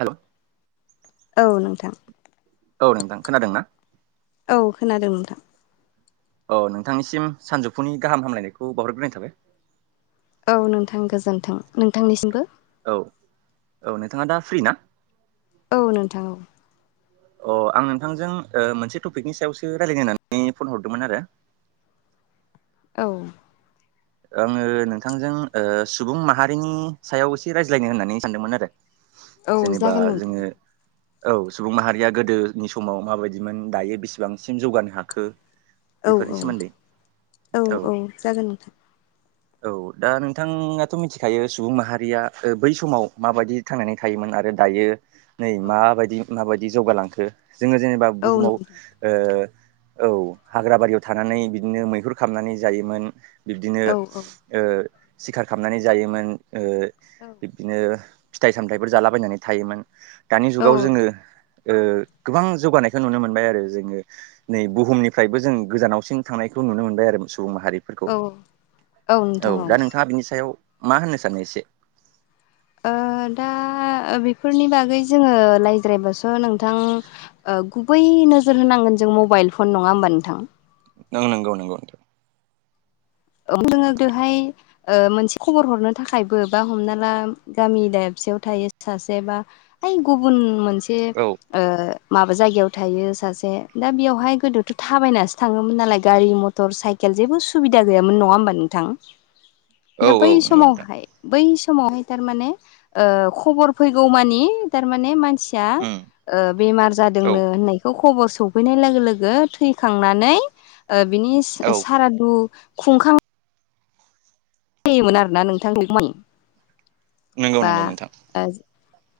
Hello. औ नोंथां। औ नोंथां खोनादों ना? औ खोनादों नोंथां। अ नोंथांनिसिम सानजौफुनि गाहाम हामलायनायखौ बावहरग्रोनाय थाबाय। औ नोंथां गोजोन्थों नोंथांनिसिमबो। औ औ नोंथाङा दा फ्रि ना औ नोंथां औ अ आं नोंथांजों मोनसे टपिकनि सायावसो रायजलायनानै फन हरदोंमोन आरो औ आङो नोंथांजों सुबुं माहारिनि सायाव एसे रायज्लायनो होननानै सानदोंमोन आरो औ जेनेबा जागोन नोंथां जोङो औ सुबुं माहारिया गोदोनि समाव माबायदिमोन दायो बेसिबांसिम जौगानो हाखो औ बेफोरनि औ सोमोन्दै औ औ जागोन नोंथां। औ दा नोंथाङाथ' मिथिखायो सुबुं माहारिया बै समाव माबायदि थांनानै थायोमोन आरो दायो नै औ औ माबायदि माबायदि जौगालांखो जोङो जेनेबा औ बुहुमाव नोंथां ओ औ हाग्राबारियाव थानानै बिदिनो मैहुर खालामनानै जायोमोन। बिब्दिनो औ सिखार खालामनानै जायोमोन बिब्दिनो फिथाइ सामथायाइफोर जालाबायनानै थायोमोन दानि औ जुगाव जोङो गोबां जौगानायखौ नुनो मोनबाय आरो जोङो नै बुहुमनिफ्रायबो जों गोजानावसिम थांनायखौ नुनो मोनबाय आरो सुबुं औ माहारिफोरखौ औ दा नोंथाङा बिनि सायाव मा होननो सानो एसे दा बेफोरनि बागै जोङो रायज्रायबासो नोंथां गुबै नोजोर होनांगोन जों मबाइल फन नङा होमबा नोंथां नों नंगौ नगौ दोङो बेवहाय मोनसे खबर हरनो थाखायबो बा हमना ला गामि दाबसेयाव थायो सासे बा इ गुबुन मोनसे औ माबा जायगायाव थायो सासे दा बेयावहाय गोदोथ' थाबायनासो थाङोमोन नालाय गारि मथर मटर साइकेल जेबो सुबिदा गैयामोन नङा होमबा नोंथां औ दा औ बै नंगौ नोंथां समावहाय बै समावहाय थारमाने खबर फैगौ मानि थारमाने मानसि उम मानसिया बेमार औ जादोंनो होननायखौ खबर सफैनाय लोगो लोगो थैखांनानै बिनि औ सारादु खुंखां होयोमोन आरोना नोंथांखौ मान नंगौ बा नंगौ नोंथां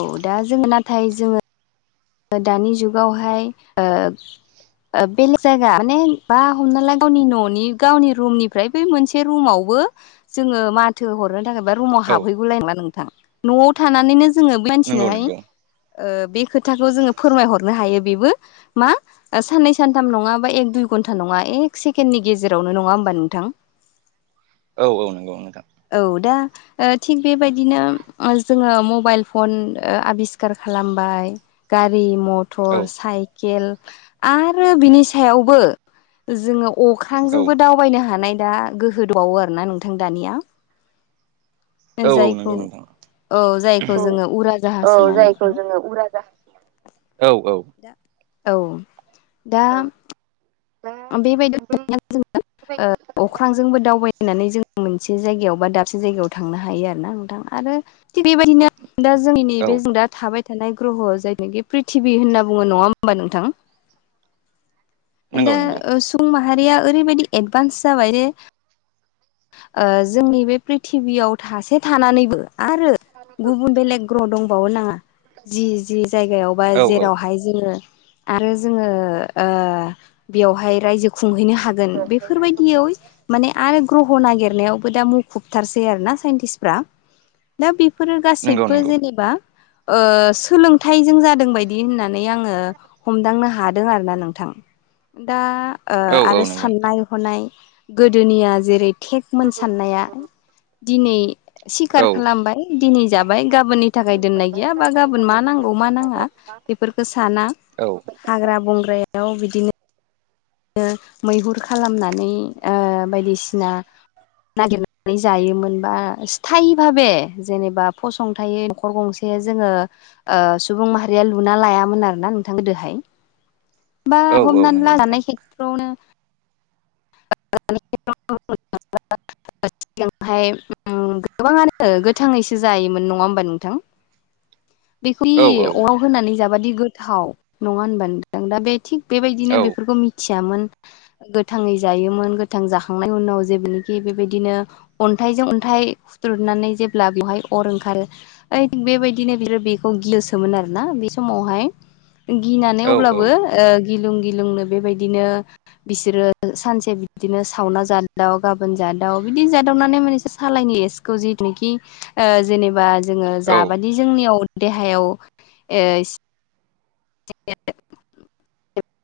औ दा जोङो नाथाय जोङो दानि जुगावहाय बेलेग जायगा माने बा हमना ला गावनि न'नि गावनि रुमनिफ्राय बे मोनसे रुमावबो जोङो म थो हरनो थाखाय बा रुमाव औ हाबहैगौलाय नङा नोंथां न'आव थानानैनो जोङो नंगौ मानसिनोहाय नंगौ बे खोथाखौ जोङो फोरमायहरनो हायो बेबो मा साननै सानथाम नङा बा एक दुइ घन्टा नङा एक सेकेणडनि गेजेरावनो नङा होमबा नोंथां औ औ नंगौ नोंथां औ दा थिग बेबायदिनो जोङो मबाइल फन आबिस्कखार खालामबाय गारि औ मथर साइकेल आरो बिनि सायावबो जोङो औ औ अख्रांजोंबो दावबायनो हानाय दा गोहो दंबावो आरोना नोंथां दानिया औ औ जायखौ नंगौ औ जायखौ नोंथां जोङो उरा जाहाज औ होननानै जायखौ बुङो जोङो उरा जाहास औ औ औ दा बेबायदिनो जोङो अख्रांजोंबो दावबायनानै जों मोन से जायगायाव बा दाबसे जायगायाव थांनो हायो आरो ना नोंथां आरो थिग बेबायदिनो दा जोंनि औ नैबे जों दा थाबाय थानाय ग्रह' जायनाखि प्रिथिबि होनना बुङो नङा हबा नोंथां नंगौ दा नंगौ सुबुं माहारिया ओरैबायदि एडभान्स जाबाय जे ओ जोंनि बे प्रिथिबियाव थासे थानानैबो आरो गुबुन बेलेग ग्रह दंबावो नाङा जि -जि जायगायाव बा औ औ जेरावहाय जोङो आरो जोङो ओ बेवहाय रायजो खुंहैनो हागोन बेफोरबायदियाव माने आरो ग्रह' नागिरनायावबो दा मुखुबथारसै आरो ना साइन्टिस्टफ्रा। दा बेफोरो नंगौ गासैबो नंगौ जेनेबा ओ सोलोंथाइजों जादों बायदि होननानै आङो हमदांनो हादों आरोना नोंथां दा ओ औ औ आरो नंगौ नोंथां साननाय हनाय गोदोनिया जेरै टेट मोन सान्नाया दिनै औ सिखार खालामबाय दिनै जाबाय गाबोननि थाखाय दोननाय गैया बा गाबोन मा नांगौ मा नाङा बेफोरखो साना औ हाग्रा बंग्रायाव बिदिनो ओ मैहुर खालामनानै ओ बायदिसिना नागिरनानै जायोमोनबा स्थाइ भाबे जेनेबा फसंथायै न'खर गंसे दायो जोङो ओ सुबुं माहारिया लुना लायामोन आरो ना नोंथां गोदोहाय। औ औ हमनानै नंगौ ला नोंथां। [unintelligible] [unintelligible] [unintelligible] सिगांहाय गोबाङानो गोथाङैसो जायोमोन नङा होमबा नोंथां? [unintelligible] बेबदि औ औ अराव होनानै जाबादि गोथाव नङा होनबा नोंथां? दा बे थिग बेबायदिनो औ बेफोरखौ मिथियामोन। गोथाङै जायोमोन। गोथां जाखांनायनि उनाव जेबोनिखि बेबायदिनो अन्थाइजों अन्थाइ हुथ्रुदनानै जेब्ला बेवहाय अर ओंखारो [unintelligible] बेबायदिनो बिसोर बेखौ गियोसोमोन आरो ना बे समावहाय। गिनानै औ अब्लाबो ओ गिलुं गिलुंनो बेबादिनो बिसोरो सानसे बिदिनो सावना जादाव गाबोन जादाव बिदि जादावनानै मोनानसो सालायनि [unintelligible] [unintelligible] जिथुखि ओ जेनेबा जोङो औ जाबानि जोंनियाव देहायाव ओ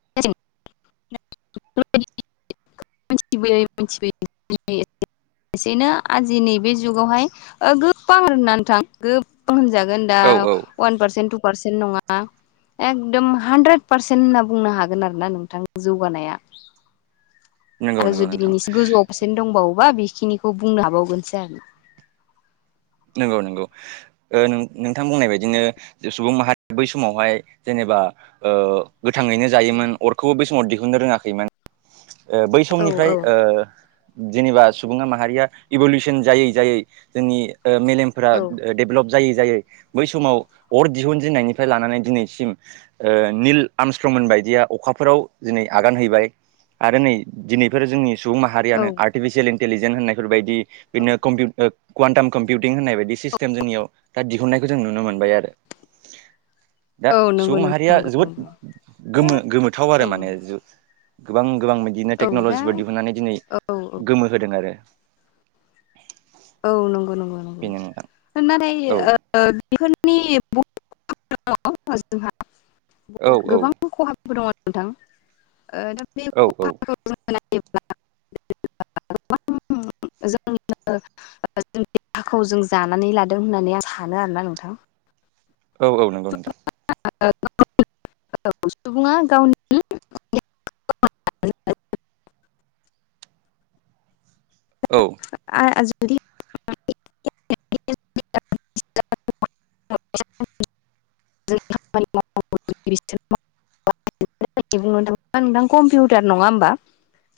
[unintelligible] मिथिबोयै [unintelligible] [unintelligible] एसेनो आजि नैबे जुगावहाय ओ गोबां होननानै नोंथां गोबां होनजागोन। दा औ अवान पारसेन्ट टु पारसेन्ट नङा। एकदम हानद्रेद पारसेन्ट होनना बुंनो हागोन आरो ना नोंथां। जौगानाया नंगौ आरो नंगौ जुदि नोंथां बिनि गोजौआव पारसेन्ट दंबावोबा बेखिनिखौ बुंनो हाबावगोनसो आरो ना। नंगौ नंगौ। ओ नोंथां बुंनाय बायदिनो सुबुं माहारि बै समावहाय जेनेबा ओ गोथाङैनो जायोमोन। अरखौबो बै समाव दिहुननो रोङाखैमोन। ओ बै औ समनिफ्राइ ओ जेनेबा सुबुङा माहारिया इभलउसन जायै- जायै जोंनि ओ मेलेम औ [unintelligible] डेभेलप जायै -जायै बै समाव अर दिहुनजेननायनिफ्राय लानानै दिनैसिम निल आरमस्त्रममोन बायदिया अखाफोराव दिनै आगान हैबाय। आरो नै दिनैफोर जोंनि सुबुं औ माहारियानो आर्टिफिसियेल इन्टेलिजेन्स होननायफोरबायदि औ बिदिनो कम -कुवानटाम कम्पिउटिं होननाय बायदि सिस्टेम जोंनियाव दा दिहुननायखौ जों नुनो मोनबाय आरो। दा औ नंगौ सुबुं नोंथां माहारिया नंगौ जोबोद नंगौ दा गोमो- गोमोथाव औ आरो माने। गोबां -गोबां बिदिनो औ दा टेक्नलजिफोर दिहुनन्नानै दिनै औ औ गोमो होदों आरो। औ नंगौ नंगौ बेनो नोंथां होननानै औ ओ औ [unintelligible] खहाबो दङ नोंथां। ओ दा बे औ औ खहाखौ [unintelligible] [unintelligible] जों जानानै लादों होननानै आं सानो आरोना नोंथां औ औ नंगौ नोंथां [unintelligible] सुबङा गावनि औ [unintelligible] [inaudible] [unintelligible] बुंनो थाङोबा नोंथां कम्पिउटार नङा होमबा?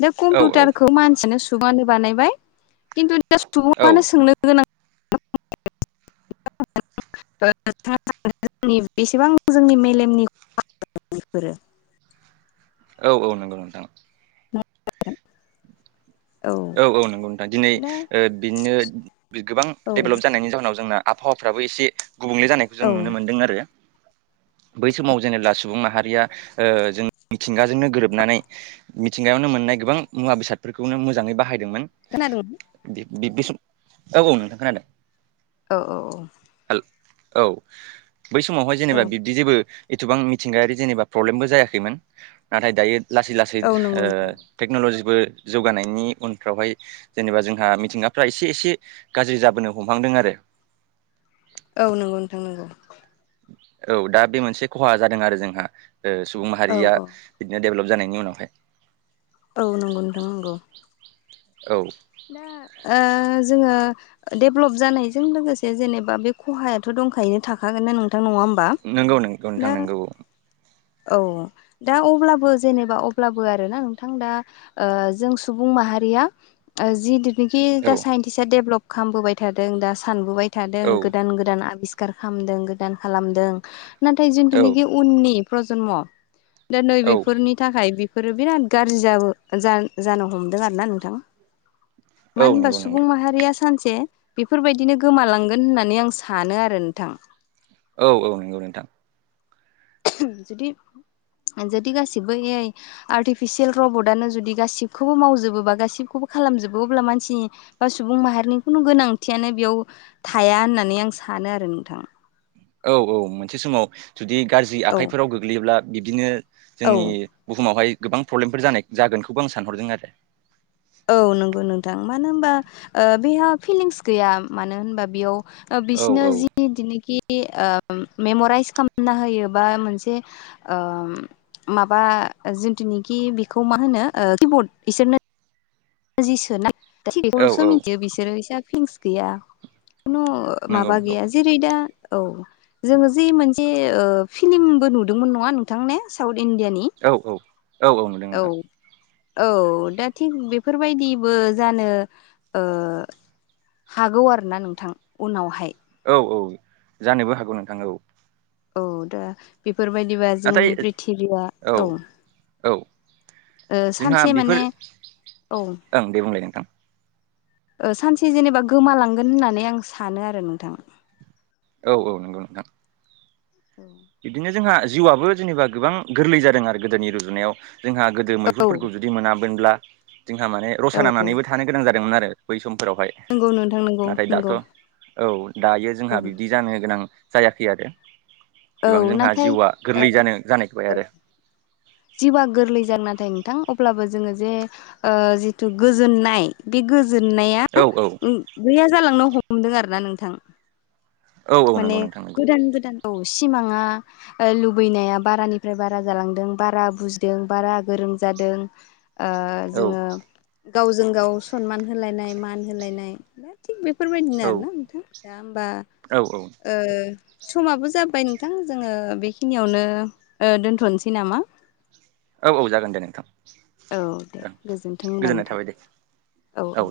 दा औ कम्पिउटारखौ मानसियानो सुबुंआनो बानायबाय खिन्थु दा औ सुबुंआनो सोंनो गोनां [unintelligible] बेसेबां जोंनि मेलेमनि [unintelligible] औ औ नंगौ नोंथां [unintelligible] औ औ नंगौ नोंथां दिनै दा ओ बिदिनो गोबां औ डेभेलप जानायनि जाहनाव जोंना आबहावाफ्राबो एसे गुबुंले जानायखौ औ जों नुनो मोन्दों आरो बै समाव जेनेबा सुबुं माहारिया ओ जों मिथिंगाजोंनो गोरोबनानै मिथिंगायावनो मोननाय गोबां मुवा बेसादफोरखौनो मोजाङै बाहायदोंमोन खोनादों [unintelligible] औ औ नोंथां खोनादों औ औ औ [unintelligible] औ बै समावहाय औ जेनेबा बिब्दि जेबो एथबां मिथिंगायारि जेनेबा प्रब्लेमबो जायाखैमोन नाथाय दायो लासै लासै औ नंगौ नोंथां टेक्न'ल'जिबो जौगानायनि उनफ्रावहाय जेनेबा जोंहा मिथिंगाफ्रा एसे एसे गाज्रि जाबोनो हमहांदों आरो [inaudible] औ नंगौ नोंथां नोंगौ औ दा बे मोनसे खहा जादों आरो जोंहा ओ सुबुं औ माहारिया औ बिदिनो डेभेलप जानायनि उनावहाय औ नंगौ नोंथां नंगौ औ दा ओ जोङो डेभलप जानायजों लोगोसे जेनेबा बे खहायाथ' दंखायनो थाखागोन ना नों थां नङा होमबा नंगौ नंगौ नोंथां ना नंगौ औ दा अब्लाबो जेनेबा अब्लाबो आरोना नोंथां दा ओ जों सुबुं माहारिया ओ जिदुनाखि दा औ साइन्टिसआ डेभलप खालामबोबाय थादों दा सानबोबाय थादों औ गोदान गोदान आबिस्खार खालामदों गोदान खालामदों नाथाय औ जोंथुनाखि उननि प्रजम' दा औ नैबेफोरनि थाखाय बेफोरो बिराद गाज्रि जाबो जा-जानो हमदों आरो ना नोंथां औ मानो होनबा नंगौ सुबुं नंगौ माहारिया सानसे बेफोरबायदिनो गोमालांगोन होननानै आं सानो आरो नोंथां औ औ नंगौ नोंथां जुदि जुदि गासिबो ए आइ आर्टिफिसियेल रबटआनो जुदि गासिबखौबो मावजोबोबा गासिबखौबो खालामजोबो अब्ला मानसिनि बा सुबुं माहारिनि खुनु गोनांथियानो बेयाव थाया होननानै आं सानो आरो नोंथां औ औ मोनसे समाव जुदि गाज्रि औ आखाइफोराव गोग्लैयोब्ला बिब्दिनो औ जोंनि बुहुमावहाय गोबां प्रब्लेमफोर जानाय जागोनखौबो आं सानहरदों आरो औ नंगौ नोंथां मानो होनबा ओ बेहा फिलिंस गैया मानो होनबा बेयाव ओ बिसोरनो औ जि दिनोखि ओ मेमराइस खालामना होयो बा मोनसे ओ माबा जिथुनिखि बेखौ मा होनो किबर्ड बिसोरनो जि सोना औ बेखौल'सो औ मिथियो बिसोरो इसा फिंस गैया खुनु नंगौ माबा नंगौ गैया जेरै दा औ जोङो जे मोनसे फिलिमबो नुदोंमोन नङा नोंथां ने साउथ इण्डियानि औ औ औ औ मोनदों नोंथां औ दा थिग बेफोरबायदिबो जानो हागौ आरो ना नोंथां उनावहाय औ औ जानोबो हागौ नोंथां औ औ दा बेफोरबायदिबा जोंनि नाथाय प्रिथिबिया औ औ ओ जोंहा सानसे बेफोर माने औ ओं दे बुंलाय नोंथां ओ सानसे जेनेबा गोमालांगोन होननानै आं सानो आरो नोंथां औ औ नंगौ नोंथां औ बिदिनो जोंहा जिउआबो जेनेबा गोबां गोरलै जादों आरो गोदोनि रुजुनायाव जोंहा गोदो औ मैहुरफोरखौ जुदि मोनामोनब्ला जोंहा माने औ रसा नामनानैबो थां थानो गोनां जादोंमोन आरो बै समफोरावहाय नंगौ नोंथां नंगौ नाथाय दाथ' नंगौ औ दायो जोंहा औ बिबदि जानो गोनां जायाखै आरो औ गोबां जोंहा नाथाय जिउआ ओ गोरलै जानो जानायखोबबाय आरो जबा गोरलै ज जादों नाथाय नोंथां अब्लाबो जोङो जे जिथु गोजोननाय बे गोजोननाया औ औ गैया जालांनो हमदों आरो ना नोंथां औ औ माने नंगौ नोंथां नंगौ गोदान गोदान औ सिमाङा लुबैनाया बारानिफ्राय बारा जालांदों बारा बुजिदों बारा गोरों जादों औ जोङो गावजों गाव सनमान होलायनाय मान होलायनाय थिग बेफोरबायदिनो औ आरोना नोंथां दा होमबा औ समाबो जाबाय नोंथां जोङो बेखिनियावनो दोनथ'नोसै नामा औ औ जागोन दे नोंथां औ दे ओं गोजोनथों होनबा गोजोननाय नोंथां थाबाय दे औ औ